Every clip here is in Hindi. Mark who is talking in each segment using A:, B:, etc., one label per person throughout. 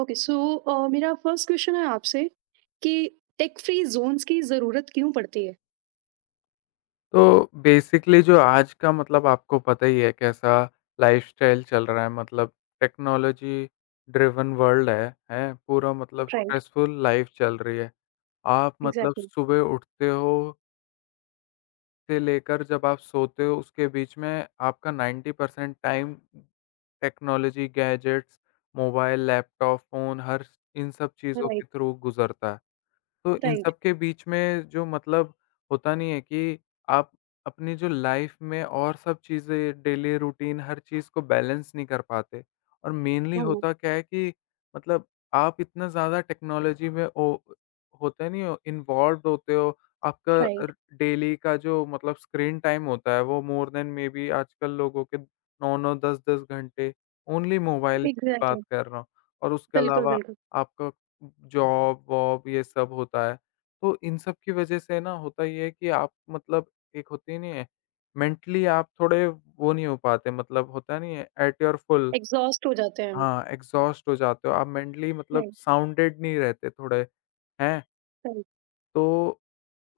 A: ओके, सो मेरा फर्स्ट क्वेश्चन है आपसे कि टेक फ्री जोन्स की ज़रूरत क्यों पड़ती है।
B: तो बेसिकली जो आज का मतलब आपको पता ही है, कैसा लाइफस्टाइल चल रहा है, मतलब टेक्नोलॉजी ड्रिवन वर्ल्ड है, है? पूरा मतलब
A: राइट।
B: स्ट्रेसफुल लाइफ चल रही है। आप मतलब
A: एग्जैक्टली।
B: सुबह उठते हो से लेकर जब आप सोते हो, उसके बीच में आपका 90% time technology, gadgets, mobile, laptop, phone, हर इन सब चीज़ों के
A: राइट,
B: थ्रू गुज़रता है। तो इन
A: राइट।
B: सब के बीच में जो मतलब होता नहीं है कि आप अपनी जो लाइफ में और सब चीज़ें, डेली रूटीन, हर चीज़ को बैलेंस नहीं कर पाते। और मेनली
A: हाँ।
B: होता क्या है कि मतलब आप इतना ज़्यादा टेक्नोलॉजी में ओ होते नहीं हो, इन्वॉल्व होते हो। आपका
A: राइट।
B: डेली का जो मतलब स्क्रीन टाइम होता है, वो मोर देन मे बी आजकल लोगों के 9-9 10-10 घंटे, ओनली मोबाइल से बात
A: एग्जैक्टली।
B: कर रहा हूँ। और उसके
A: बिल्कुल,
B: अलावा
A: बिल्कुल।
B: आपका जॉब-वॉब ये सब होता है। तो इन सब की वज़ह से ना होता ये है कि आप मतलब एक होती नहीं है, मेंटली आप थोड़े वो नहीं हो पाते, मतलब होता नहीं है एट योर फुल।
A: एग्जॉस्ट हो जाते हैं हम।
B: हाँ, एग्ज़ॉस्ट हो जाते हो। आप मेंटली मतलब
A: राइट,
B: साउंडेड नहीं रहते थोड़े, हैं?
A: राइट।
B: तो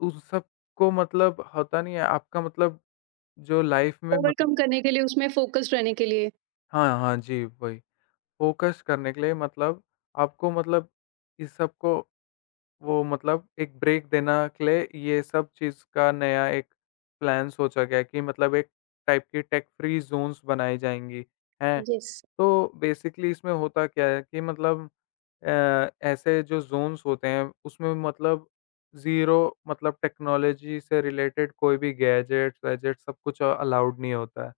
B: उस सब को मतलब होता नहीं है आपका, मतलब जो लाइफ़ में मतलब
A: ओवरकम करने के लिए, उसमें फोकस्ड रहने के लिए।
B: हाँ, हाँ जी, वही। फ़ोकस करने के लिए मतलब आपको मतलब इस सब को, वो मतलब एक ब्रेक देना के लिए, ये सब चीज़ का नया एक प्लान सोचा गया कि मतलब एक टाइप की टेक फ्री ज़ोन्स बनाई जाएँगी, हैं?
A: यस।
B: तो बेसिकली इसमें होता क्या है कि मतलब ऐसे जो ज़ोन्स होते हैं, उसमें मतलब ज़ीरो, मतलब टेक्नोलॉजी से रिलेटेड कोई भी गैजेट्स वैजेट्स सब कुछ अलाउड नहीं होता है।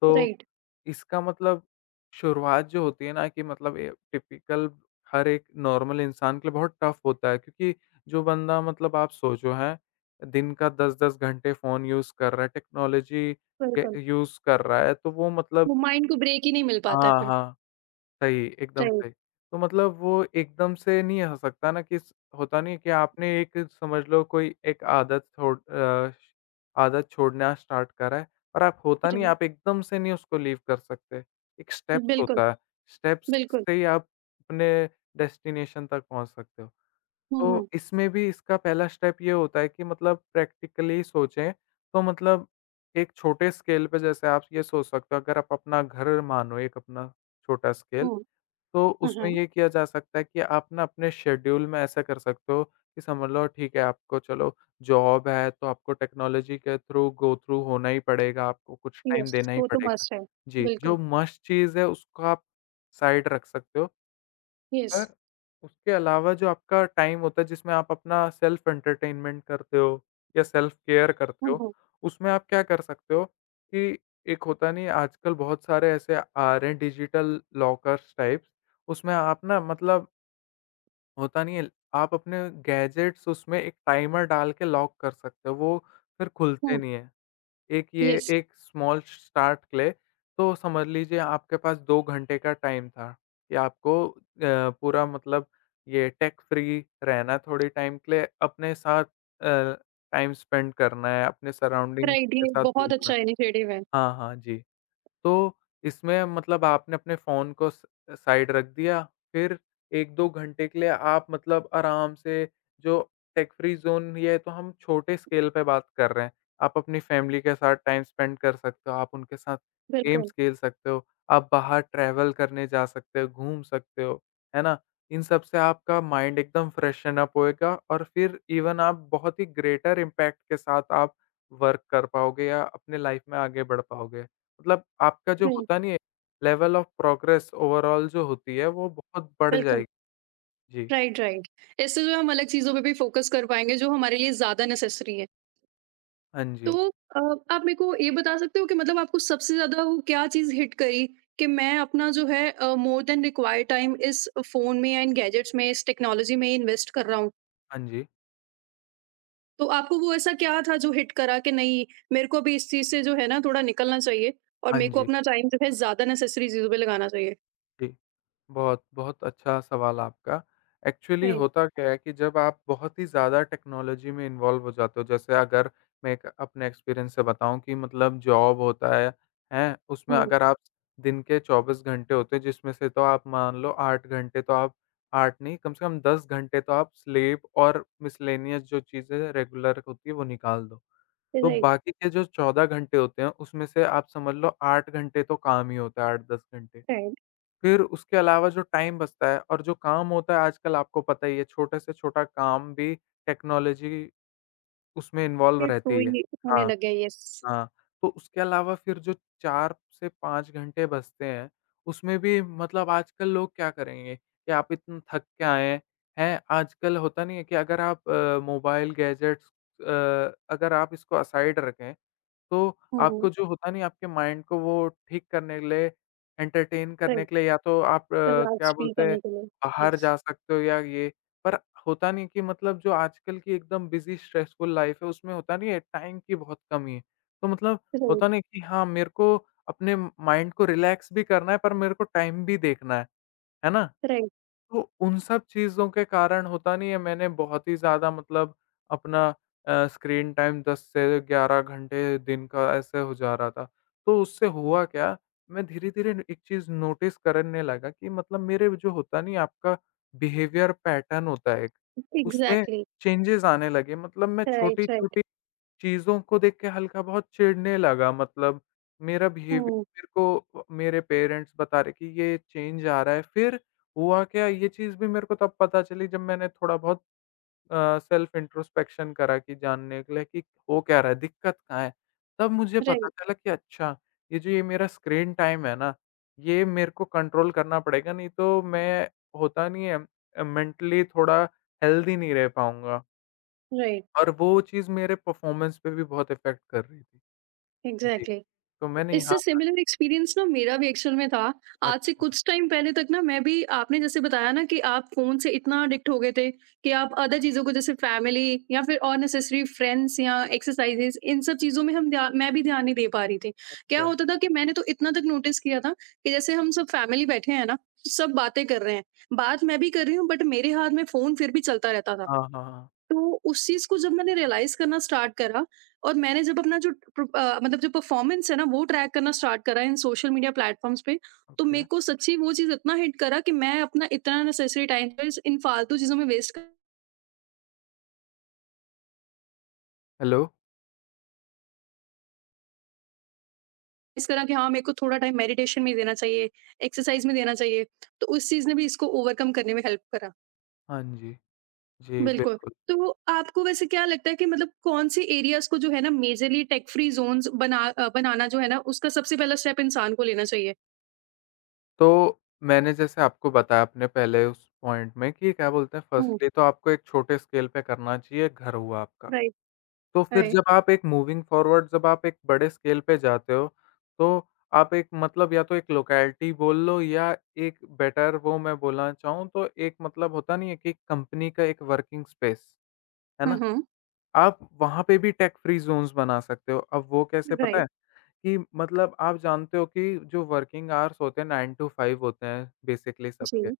B: तो
A: राइट।
B: इसका मतलब शुरुआत जो होती है ना, कि मतलब ये टिपिकल हर एक नॉर्मल इंसान के लिए बहुत टफ होता है, क्योंकि जो बंदा मतलब आप सोचो, हैं, दिन का 10-10 घंटे फ़ोन यूज़ कर रहा है, टेक्नोलॉजी
A: बिल्कुल।
B: के यूज़ कर रहा है, तो वो मतलब
A: वो माइंड को ब्रेक ही नहीं मिल पाता है
B: हाँ,
A: फिर।
B: हाँ। सही, एकदम
A: राइट,
B: सही। तो मतलब वो एकदम से नहीं हो सकता ना कि स होता नहीं है कि आपने एक समझ लो कोई एक आदत छोड़ना स्टार्ट करा है, और आप होता नहीं,
A: राइट।
B: आप एकदम से नहीं उसको लीव कर सकते। एक स्टेप्स
A: बिल्कुल,
B: होता है, स्टेप्स
A: बिल्कुल।
B: से ही आप अपने डेस्टिनेशन तक पहुँच सकते हो।
A: हम्म,
B: तो
A: हम्म,
B: इसमें भी इसका पहला स्टेप ये होता है कि मतलब प्रैक्टिकली सोचें, तो मतलब एक छोटे स्केल पे जैसे आप ये सोच सकते हो, अगर आप अपना घर मानो एक अपना छोटा स्केल,
A: हम्म।
B: तो उसमें
A: हाँ।
B: ये किया जा सकता है कि आप ना अपने शेड्यूल में ऐसा कर सकते हो कि समझ लो ठीक है, आपको चलो जॉब है तो आपको टेक्नोलॉजी के थ्रू गो थ्रू होना ही पड़ेगा, आपको कुछ टाइम
A: यस,
B: देना ही
A: वो तो
B: पड़ेगा।
A: मस्ट है।
B: जी,
A: बिल्कुल।
B: जो मस्ट चीज़ है उसको आप साइड रख सकते हो,
A: यस।
B: पर उसके अलावा जो आपका टाइम होता है जिसमें आप अपना सेल्फ एंटरटेनमेंट करते हो या सेल्फ केयर करते हो,
A: हम्म,
B: उसमें आप क्या कर सकते हो कि एक होता नहीं है, आजकल बहुत सारे ऐसे आ रहे हैं डिजिटल लॉकर्स टाइप्स, उसमें आप ना मतलब होता नहीं है, आप अपने गैजेट्स उसमें एक टाइमर डाल के लॉक कर सकते हो, वो फिर खुलते
A: हम्म।
B: नहीं है। एक ये
A: यस।
B: एक स्मॉल स्टार्ट ले, तो समझ लीजिए आपके पास 2 घंटे का टाइम था कि आपको पूरा मतलब ये टेक फ्री रहना थोड़े टाइम के लिए, अपने साथ टाइम स्पेंड करना है, अपने सराउंडिंग्स
A: राइट,
B: के
A: ये
B: साथ
A: बहुत
B: घूमना।
A: अच्छा इनिशिएटिव है।
B: हाँ, हाँ, जी। तो इसमें मतलब आपने अपने फ़ोन को स साइड रख दिया, फिर 1-2 घंटे के लिए आप मतलब आराम से, जो टेक फ्री ज़ोन ये है तो हम छोटे स्केल पे बात कर रहे हैं। आप अपनी फ़ैमिली के साथ टाइम स्पेंड कर सकते हो, आप उनके साथ
A: बिल्कुल,
B: गेम्स खेल सकते हो, आप बाहर ट्रैवल करने जा सकते हो, घूम सकते हो, है ना? इन सब से आपका माइंड एकदम फ्रेशन अप होएगा, और फिर इवन आप बहुत ही ग्रेटर इम्पैक्ट के साथ आप वर्क कर पाओगे या अपने लाइफ़ में आगे बढ़ पाओगे। मतलब आपका जो
A: राइट,
B: होता नहीं है, लेवल ऑफ प्रोग्रेस ओवरऑल जो होती है, वो बहुत बढ़
A: बिल्कुल।
B: जाएगी। जी।
A: Right, right. इससे जो है हम अलग चीज़ों पे भी फ़ोकस कर पाएँगे जो हमारे लिए ज़्यादा नेसेसरी है।
B: हाँ
A: तो
B: जी।
A: अ, आप मेरे को ये बता सकते हो कि मतलब आपको सबसे ज़्यादा वो क्या चीज़ हिट करी कि मैं अपना जो है मोर देन रिक्वायर्ड टाइम इस फ़ोन में या इन गैजेट्स में, इस टेक्नोलॉजी में इन्वेस्ट कर रहा हूँ।
B: हाँ जी।
A: तो आपको वो ऐसा क्या था जो हिट करा कि नहीं, मेरे को अभी इस चीज़ से जो है ना थोड़ा निकलना चाहिए और
B: हाँ
A: मेरे को
B: जी।
A: अपना टाइम जो है ज़्यादा नेसेसरी चीज़ों पे लगाना चाहिए?
B: जी। बहुत, बहुत अच्छा सवाल आपका। एक्चुअली
A: राइट,
B: होता क्या है कि जब आप बहुत ही ज़्यादा टेक्नोलॉजी में इन्वॉल्व हो जाते हो, जैसे अगर मैं एक अपने एक्सपीरियंस से बताऊँ कि मतलब जॉब होता है, हैं? उसमें
A: हुँ,
B: अगर आप दिन के 24 घंटे होते हैं, जिसमें से तो आप मान लो 8 घंटे तो आप, 8 नहीं, कम से कम 10 घंटे तो आप स्लीप और मिसलेनियस जो चीज़ें रेगुलर होती है, वो निकाल दो। तो
A: राइट,
B: बाकी के जो 14 घंटे होते हैं, उसमें से आप समझ लो 8 घंटे तो काम ही होता है, 8-10 घंटे।
A: राइट।
B: फिर उसके अलावा जो टाइम बचता है और जो काम होता है आजकल आपको पता ही है, छोटे से छोटा काम भी टेक्नोलॉजी उसमें इन्वॉल्व
A: फिर टू
B: रहती है।
A: ही होने
B: हाँ,
A: लगे, यस।
B: हाँ। तो उसके अलावा फिर जो 4 से 5 घंटे बचते हैं, उसमें भी मतलब आजकल लोग क्या करेंगे कि आप इतना थक के आए हैं, हैं? आजकल होता नहीं है कि अगर आप मोबाइल गैजेट्स, अगर आप इसको असाइड रखें तो
A: हुँ,
B: आपको जो होता नहीं, आपके माइंड को वो ठीक करने के लिए, एंटरटेन करने
A: राइट।
B: के लिए, या तो आप
A: द
B: क्या
A: लास्ट फील
B: बोलते हैं,
A: करने के लिए,
B: बाहर
A: यस।
B: जा सकते हो या ये, पर होता नहीं कि मतलब जो आजकल की एकदम बिज़ी स्ट्रेसफुल लाइफ़ है, उसमें होता नहीं है, टाइम की बहुत कमी है। तो मतलब होता
A: राइट।
B: नहीं कि हाँ, मेरे को अपने माइंड को रिलैक्स भी करना है पर मेरे को टाइम भी देखना है ना?
A: राइट।
B: तो उन सब चीज़ों के कारण होता नहीं है मैंने बहुत ही ज़्यादा मतलब अपना स्क्रीन टाइम 10 से 11 घंटे दिन का ऐसे हो जा रहा था। तो उससे हुआ क्या, मैं धीरे-धीरे न एक चीज़ नोटिस करने लगा कि मतलब मेरे जो होता नहीं, आपका बिहेवियर पैटर्न होता है एक, उसमें
A: एग्ज़ैक्टली।
B: चेंजेज़ आने लगे। मतलब मैं
A: राइट, राइट।
B: छोटी-छोटी चीज़ों को देख के हल्का बहुत चिढ़ने लगा, मतलब मेरा बिहेवियर,
A: हुँ,
B: मेरे को मेरे पेरेंट्स बता रहे कि ये चेंज आ रहा है। फिर हुआ क्या, ये चीज़ भी मेरे को तब पता चली जब मैंने थोड़ा बहुत सेल्फ इंट्रोस्पेक्शन करा कि जानने के लिए कि हो क्या रहा है, दिक्कत कहाँ है? तब मुझे पता
A: राइट,
B: चला कि अच्छा, ये जो ये मेरा स्क्रीन टाइम है ना, ये मेरे को कंट्रोल करना पड़ेगा, नहीं तो मैं होता नहीं है मेंटली थोड़ा हेल्दी नहीं रह पाऊँगा।
A: राइट।
B: और वो चीज़ मेरे परफ़ॉर्मेंस पे भी बहुत इफ़ेक्ट कर रही थी। जी।
A: एग्ज़ैक्टली।
B: तो मैंने यहाँ
A: इससे
B: कहा
A: सिमिलर एक्सपीरियंस ना मेरा भी एक्चुअल में था। आज से
B: अच्छा।
A: कुछ टाइम पहले तक ना मैं भी, आपने जैसे बताया ना कि आप फ़ोन से इतना एडिक्ट हो गए थे कि आप अदर चीज़ों को जैसे फैमिली या फिर अननेसेसरी फ्रेंड्स या एक्सरसाइज़ेज़ इन सब चीज़ों में हम ध्या मैं भी ध्यान नहीं दे पा रही थी। क्या
B: अच्छा।
A: होता था कि मैंने तो इतना तक नोटिस किया था कि जैसे हम सब फैमिली बैठे हैं ना, सब बातें कर रहे हैं। बात मैं भी कर रही हूँ बट मेरे हाथ में फ़ोन फिर भी चलता रहता था।
B: हाँ, हाँ, हाँ।
A: तो उस चीज़ को जब मैंने रियलाइज़ करना स्टार्ट करा और मैंने जब अपना जो मतलब जो परफ़ॉर्मेंस है ना वो ट्रैक करना स्टार्ट करा इन सोशल मीडिया प्लेटफ़ॉर्म्स पे, तो
B: ओके।
A: मेरे को सच्ची वो चीज़ इतना हिट करा कि मैं अपना इतना अननेसेसरी टाइम इस इन फ़ालतू चीज़ों में वेस्ट कर
B: हेलो?
A: इस करा कि हाँ, मेरे को थोड़ा टाइम मेडिटेशन में ही देना चाहिए, एक्सरसाइज़ में देना चाहिए। तो उस चीज़ ने भी इसको ओवरकम करने में हेल्प करा।
B: हाँ जी। जी,
A: बिल्कुल,
B: बिल्कुल।
A: तो आपको वैसे क्या लगता है कि मतलब कौन-से एरियाज़ को जो है ना मेजरली टेक फ्री ज़ोन्स बनाना जो है ना उसका सबसे पहला स्टेप इंसान को लेना चाहिए?
B: तो मैंने जैसे आपको बताया अपने पहले उस पॉइंट में कि क्या बोलते हैं,
A: हुँ,
B: फर्स्टली तो आपको एक छोटे स्केल पे करना चाहिए, घर हुआ आपका।
A: राइट।
B: तो फिर
A: राइट।
B: जब आप एक मूविंग फॉरवर्ड, जब आप एक बड़े स्केल पे जाते हो, तो आप एक मतलब या तो एक लोकेलिटी बोल लो, या एक बेटर वो मैं बोलना चाहूँ तो एक मतलब होता नहीं है कि कंपनी का एक वर्किंग स्पेस, है
A: हुँ,
B: ना?
A: हुँ।
B: आप वहाँ पे भी टेक फ्री ज़ोन्स बना सकते हो। अब वो कैसे पता
A: राइट,
B: है? कि मतलब आप जानते हो कि जो वर्किंग आवर्स होते हैं 9 टू 5 होते हैं, बेसिकली सबके।
A: जी।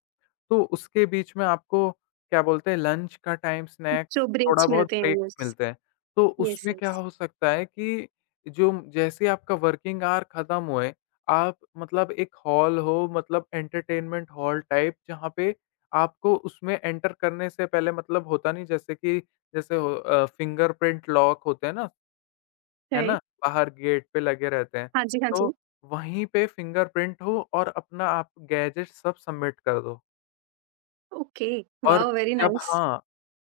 B: तो उसके बीच में आपको क्या बोलते हैं, लंच का टाइम, स्नैक्स,
A: जो ब्रेक्स
B: थोड़ा बहुत
A: मिलते हैं,
B: ब्रेक्स
A: यस।
B: मिलते हैं। तो
A: यस,
B: उसमें क्या
A: यस।
B: हो सकता है कि जो जैसे ही आपका वर्किंग आवर खत्म हुए, आप मतलब एक हॉल हो, मतलब एंटरटेनमेंट हॉल टाइप जहाँ पे आपको उसमें एंटर करने से पहले मतलब होता नहीं, जैसे कि जैसे हो फिंगरप्रिंट लॉक होते हैं ना, है ना?
A: राइट।
B: बाहर गेट पे लगे रहते हैं।
A: हाँ जी, हाँ
B: तो
A: जी।
B: वहीं पे फिंगरप्रिंट हो और अपना आप गैजेट सब सबमिट कर दो।
A: ओके,
B: और
A: वाओ! वेरी
B: जब
A: नाइस।
B: हाँ,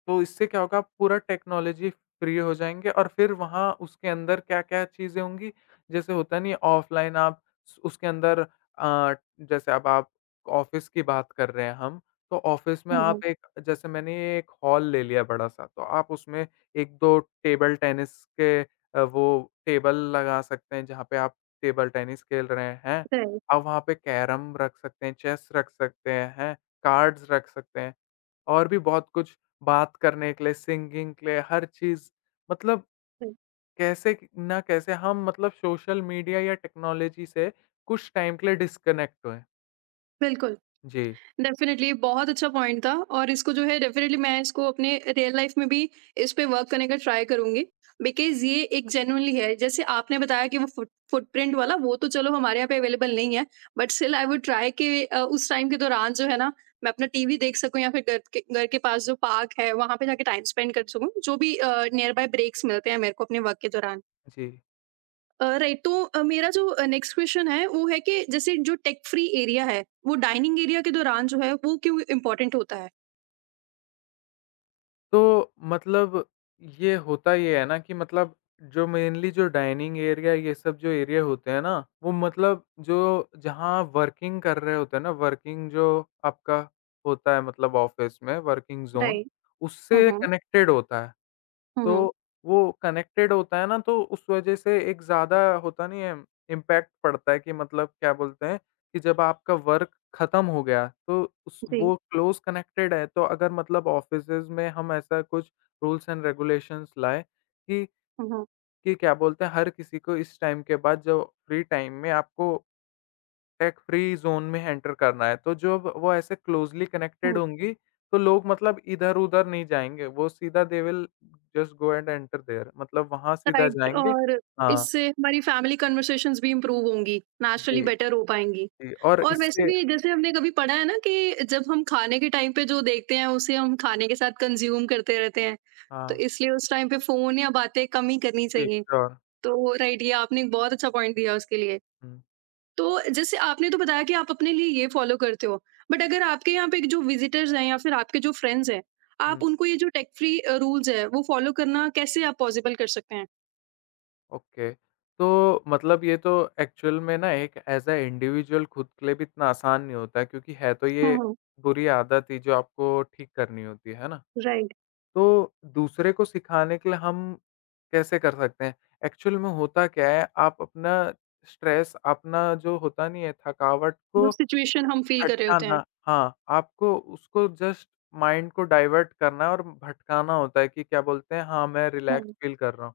B: तो इससे क्या होगा पूरा टेक्नोलॉजी फ्री हो जाएँगे और फिर वहाँ उसके अंदर क्या-क्या चीज़ें होंगी, जैसे होता नहीं है ऑफ़लाइन आप उसके अंदर अ, जैसे अब आप ऑफ़िस की बात कर रहे हैं हम, तो ऑफ़िस में
A: हुँ, हुँ।
B: आप एक जैसे मैंने ये एक हॉल ले लिया बड़ा-सा, तो आप उसमें 1-2 टेबल टेनिस के वो टेबल लगा सकते हैं जहाँ पे आप टेबल टेनिस खेल रहे हैं।
A: राइट,
B: आप वहाँ पे कैरम रख सकते हैं, चेस रख सकते हैं, कार्ड्स रख सकते हैं। और भी बहुत कुछ बात करने के लिए, सिंगिंग के लिए, हर चीज़ मतलब
A: राइट।
B: कैसे क ना कैसे हम मतलब सोशल मीडिया या टेक्नोलॉजी से कुछ टाइम के लिए डिस्कनेक्ट हुए।
A: बिल्कुल।
B: जी,
A: डेफ़िनेटली ये बहुत अच्छा पॉइंट था और इसको जो है डेफ़िनेटली मैं इसको अपने रियल लाइफ़ में भी इस पे वर्क करने का ट्राई करूँगी। बिकॉज़ ये एक जेन्युइनली है, जैसे आपने बताया कि वो फुटप्रिंट वाला वो तो चलो हमारे यहाँ पे अवेलेबल नहीं है, but still I would try कि उस टाइम के दौरान जो है ना, मैं अपना टीवी देख सकूँ या फिर घर के पास जो पार्क है, वहाँ पे जाके टाइम स्पेंड कर सकूँ, जो भी नियर बाय ब्रेक्स मिलते हैं मेरे को अपने वर्क के दौरान।
B: जी।
A: राइट, तो मेरा जो नेक्स्ट क्वेश्चन है वो है कि जैसे जो टेक फ्री एरिया है वो डाइनिंग एरिया के दौरान जो है वो क्यों इम्पोर्टेंट होता है?
B: तो मतलब ये है ना कि मतलब जो मेनली जो डाइनिंग एरिया ये सब जो एरिया होते हैं ना, वो मतलब जो जहाँ वर्किंग कर रहे होते हैं ना, वर्किंग जो आपका होता है मतलब ऑफ़िस में वर्किंग ज़ोन,
A: राइट।
B: उससे
A: हम्म,
B: कनेक्टेड होता है।
A: हम्म।
B: तो वो कनेक्टेड होता है ना, तो उस वज़ह से एक ज़्यादा होता नहीं है इम्पैक्ट पड़ता है कि मतलब क्या बोलते हैं कि जब आपका वर्क ख़त्म हो गया, तो उस
A: जी।
B: वो क्लोज़ कनेक्टेड है, तो अगर मतलब ऑफ़िसेज़ में हम ऐसा कुछ रूल्स एंड रेगुलेशंस लाएँ कि
A: हम्म,
B: कि क्या बोलते हैं, हर किसी को इस टाइम के बाद जो फ्री टाइम में आपको टेक फ्री ज़ोन में एंटर करना है, तो जब वो ऐसे क्लोज़ली कनेक्टेड
A: हम्म।
B: होंगी, तो लोग मतलब इधर-उधर नहीं जाएँगे, वो सीधा they will just go and enter there मतलब वहाँ सीधा
A: राइट,
B: जाएँगे।
A: और
B: हाँ,
A: इससे हमारी फैमिली कन्वर्सेशंस भी इम्प्रूव होंगी, नेचुरली
B: जी,
A: बेटर हो पाएंगी।
B: जी और
A: और वैसे
B: इससे
A: भी जैसे हमने कभी पढ़ा है ना कि जब हम खाने के टाइम पे जो देखते हैं उसे हम खाने के साथ कंज्यूम करते रहते हैं, तो
B: हाँ,
A: इसलिए उस टाइम पे फोन या बातें कम ही करनी
B: जी
A: चाहिए।
B: श्योर।
A: तो राइट, ये आपने एक बहुत अच्छा पॉइंट दिया उसके लिए।
B: हुँ,
A: तो जैसे आपने तो बताया कि आप अपने लिए ये फ़ॉलो करते हो, बट अगर आपके यहाँ पे जो विज़िटर्स हैं या फिर आपके जो फ्रेंड्स हैं, आप
B: हुँ,
A: उनको ये जो टेक फ्री रूल्स हैं, वो फ़ॉलो करना कैसे आप पॉसिबल कर सकते हैं?
B: ओके। तो मतलब ये तो एक्चुअल में ना एक ऐज़ अ इंडिविजुअल खुद के लिए भी इतना आसान नहीं होता है, क्योंकि है तो
A: हुँ,
B: ये
A: हुँ,
B: बुरी आदत ही जो आपको ठीक करनी होती है ना?
A: राइट।
B: तो दूसरे को सिखाने के लिए हम कैसे कर सकते हैं? एक्चुअल में होता क्या है, आप अपना स्ट्रेस, अपना जो होता नहीं है थकावट
A: जो
B: को
A: सिचुएशन हम फ़ील कर रहे होते हैं।
B: हटाना हाँ, आपको उसको जस्ट माइंड को डाइवर्ट करना है और भटकाना होता है कि क्या बोलते हैं, हाँ, मैं रिलैक्स
A: हुँ,
B: फ़ील कर रहा हूँ।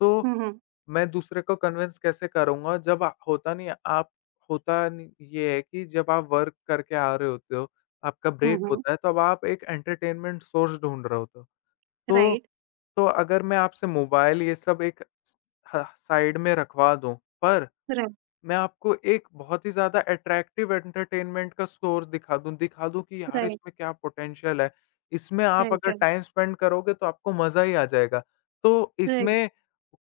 B: तो
A: हुँ, हुँ,
B: मैं दूसरे को कन्विंस कैसे करूँगा जब होता नहीं है आप होता नहीं ये है कि जब आप वर्क करके आ रहे होते हो, आपका
A: हुँ,
B: ब्रेक
A: हुँ,
B: होता है, तब आप एक एंटरटेनमेंट सोर्स ढूँढ रहे होते हो। तो
A: राइट,
B: तो अगर मैं आपसे मोबाइल ये सब एक स ह साइड में रखवा दूँ, पर
A: राइट,
B: मैं आपको एक बहुत ही ज़्यादा अट्रैक्टिव एंटरटेनमेंट का सोर्स दिखा दूँ कि यार
A: राइट,
B: इसमें क्या पोटेंशियल है। इसमें आप
A: राइट,
B: अगर
A: राइट,
B: टाइम स्पेंड करोगे तो आपको मज़ा ही आ जाएगा। तो
A: राइट।
B: इसमें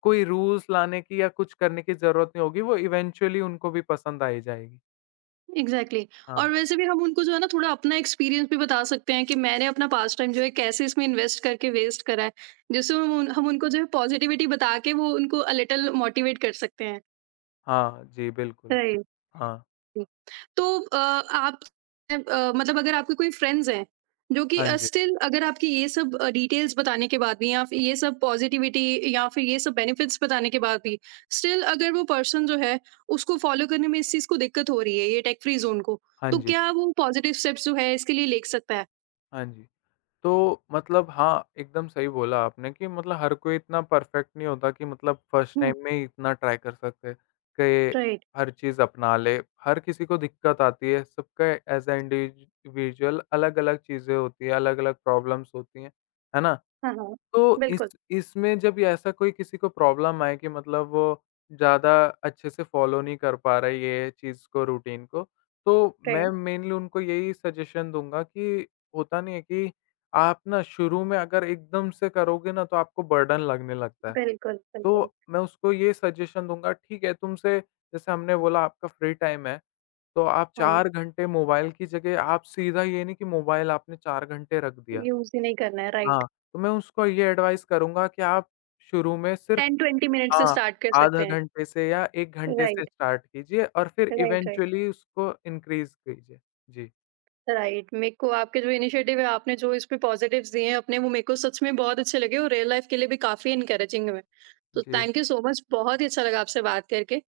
B: कोई रूल्स लाने की या कुछ करने की ज़रूरत नहीं होगी, वो इवेंचुअली उनको भी पसंद आ ही जाएगी।
A: Exactly exactly। और
B: हाँ।
A: वैसे भी हम उनको जो है ना थोड़ा अपना एक्सपीरियंस भी बता सकते हैं कि मैंने अपना पास टाइम जो है कैसे इसमें इन्वेस्ट करके वेस्ट करा है, जिससे हम उनको जो है पॉजिटिविटी बता के वो उनको अ लिटिल मोटिवेट कर सकते हैं।
B: हाँ, जी बिल्कुल।
A: राइट।
B: हाँ।
A: हुँ। तो आप मतलब अगर आपके कोई फ्रेंड्स हैं, जो कि
B: हाँ जी।
A: स्टिल अगर आपकी ये सब डिटेल्स बताने के बाद भी या फिर ये सब पॉज़िटिविटी या फिर ये सब बेनिफिट्स बताने के बाद भी, स्टिल अगर वो पर्सन जो है, उसको फ़ॉलो करने में इस चीज़ को दिक्कत हो रही है, ये टेक फ्री ज़ोन को,
B: हाँ
A: तो
B: जी।
A: क्या वो पॉज़िटिव स्टेप्स जो है, इसके लिए ले सकता है?
B: हाँ जी। तो मतलब हाँ, एकदम सही बोला आपने कि मतलब हर कोई इतना परफेक्ट नहीं होता कि मतलब फर्स्ट
A: हुँ,
B: टाइम में ही इतना ट्राई कर सकते, कि
A: राइट।
B: हर चीज़ अपना ले। हर किसी को दिक्कत आती है, सबका एज़ अ इंडिविजुअल अलग-अलग चीज़ें होती हैं, अलग-अलग प्रॉब्लम्स होती हैं, है ना?
A: हाँ, हाँ।
B: तो इस
A: बिल्कुल,
B: इसमें जब ये ऐसा कोई किसी को प्रॉब्लम आए कि मतलब वो ज़्यादा अच्छे से फ़ॉलो नहीं कर पा रहा है ये चीज़ को रूटीन को, तो
A: राइट।
B: मैं मेनली उनको यही सजेशन दूँगा कि होता नहीं है कि आप ना शुरू में अगर एकदम से करोगे ना तो आपको बर्डन लगने लगता है।
A: बिल्कुल, बिल्कुल।
B: तो मैं उसको ये सजेशन दूँगा ठीक है तुमसे जैसे हमने बोला आपका फ्री टाइम है, तो आप
A: हाँ,
B: 4 घंटे मोबाइल की जगह आप सीधा ये नहीं कि मोबाइल आपने 4 घंटे रख दिया।
A: यूज़ ही नहीं करना है, राइट।
B: हाँ, तो मैं उसको ये एडवाइस करूँगा कि आप शुरू में सिर्फ़
A: 10-20 मिनट से
B: हाँ,
A: स्टार्ट कर सकते
B: आधा
A: हैं।
B: घंटे से या 1 घंटे से
A: राइट,
B: स्टार्ट कीजिए और फिर
A: राइट, राइट।
B: इवेंचुअली उसको इनक्रीज़ कीजिए। जी,
A: राइट, मेरे को आपके जो इनिशिएटिव है, आपने जो इस पे पॉजिटिव्स दिए हैं अपने, वो मेरे को सच में बहुत अच्छे लगे और रियल लाइफ के लिए भी काफी इनकरेजिंग है। तो
B: जी।
A: थैंक यू सो मच, बहुत ही अच्छा लगा आपसे बात करके।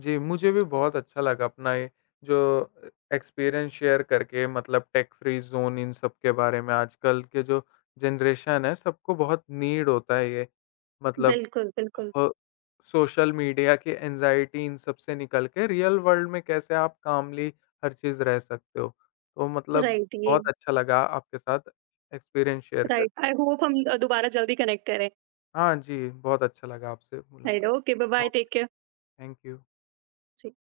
B: जी, मुझे भी बहुत अच्छा लगा अपना ये जो एक्सपीरियंस शेयर करके मतलब टेक फ्री ज़ोन इन सब के बारे में आजकल के जो जनरेशन है सबको बहुत नीड होता है ये, मतलब
A: बिल्कुल, बिल्कुल।
B: अ, सोशल मीडिया की एंग्ज़ायटी इन सब से निकल के रियल वर्ल्ड में कैसे आप कामली हर चीज़ रह सकते हो। तो मतलब
A: राइट, ये
B: बहुत अच्छा लगा आपके साथ एक्सपीरियंस शेयर
A: राइट।
B: करके।
A: आई होप हम दोबारा जल्दी कनेक्ट करें।
B: हाँ जी, बहुत अच्छा लगा आपसे
A: राइट,
B: मुलाकात।
A: Okay, bye bye,
B: okay,
A: take care.
B: Thank you.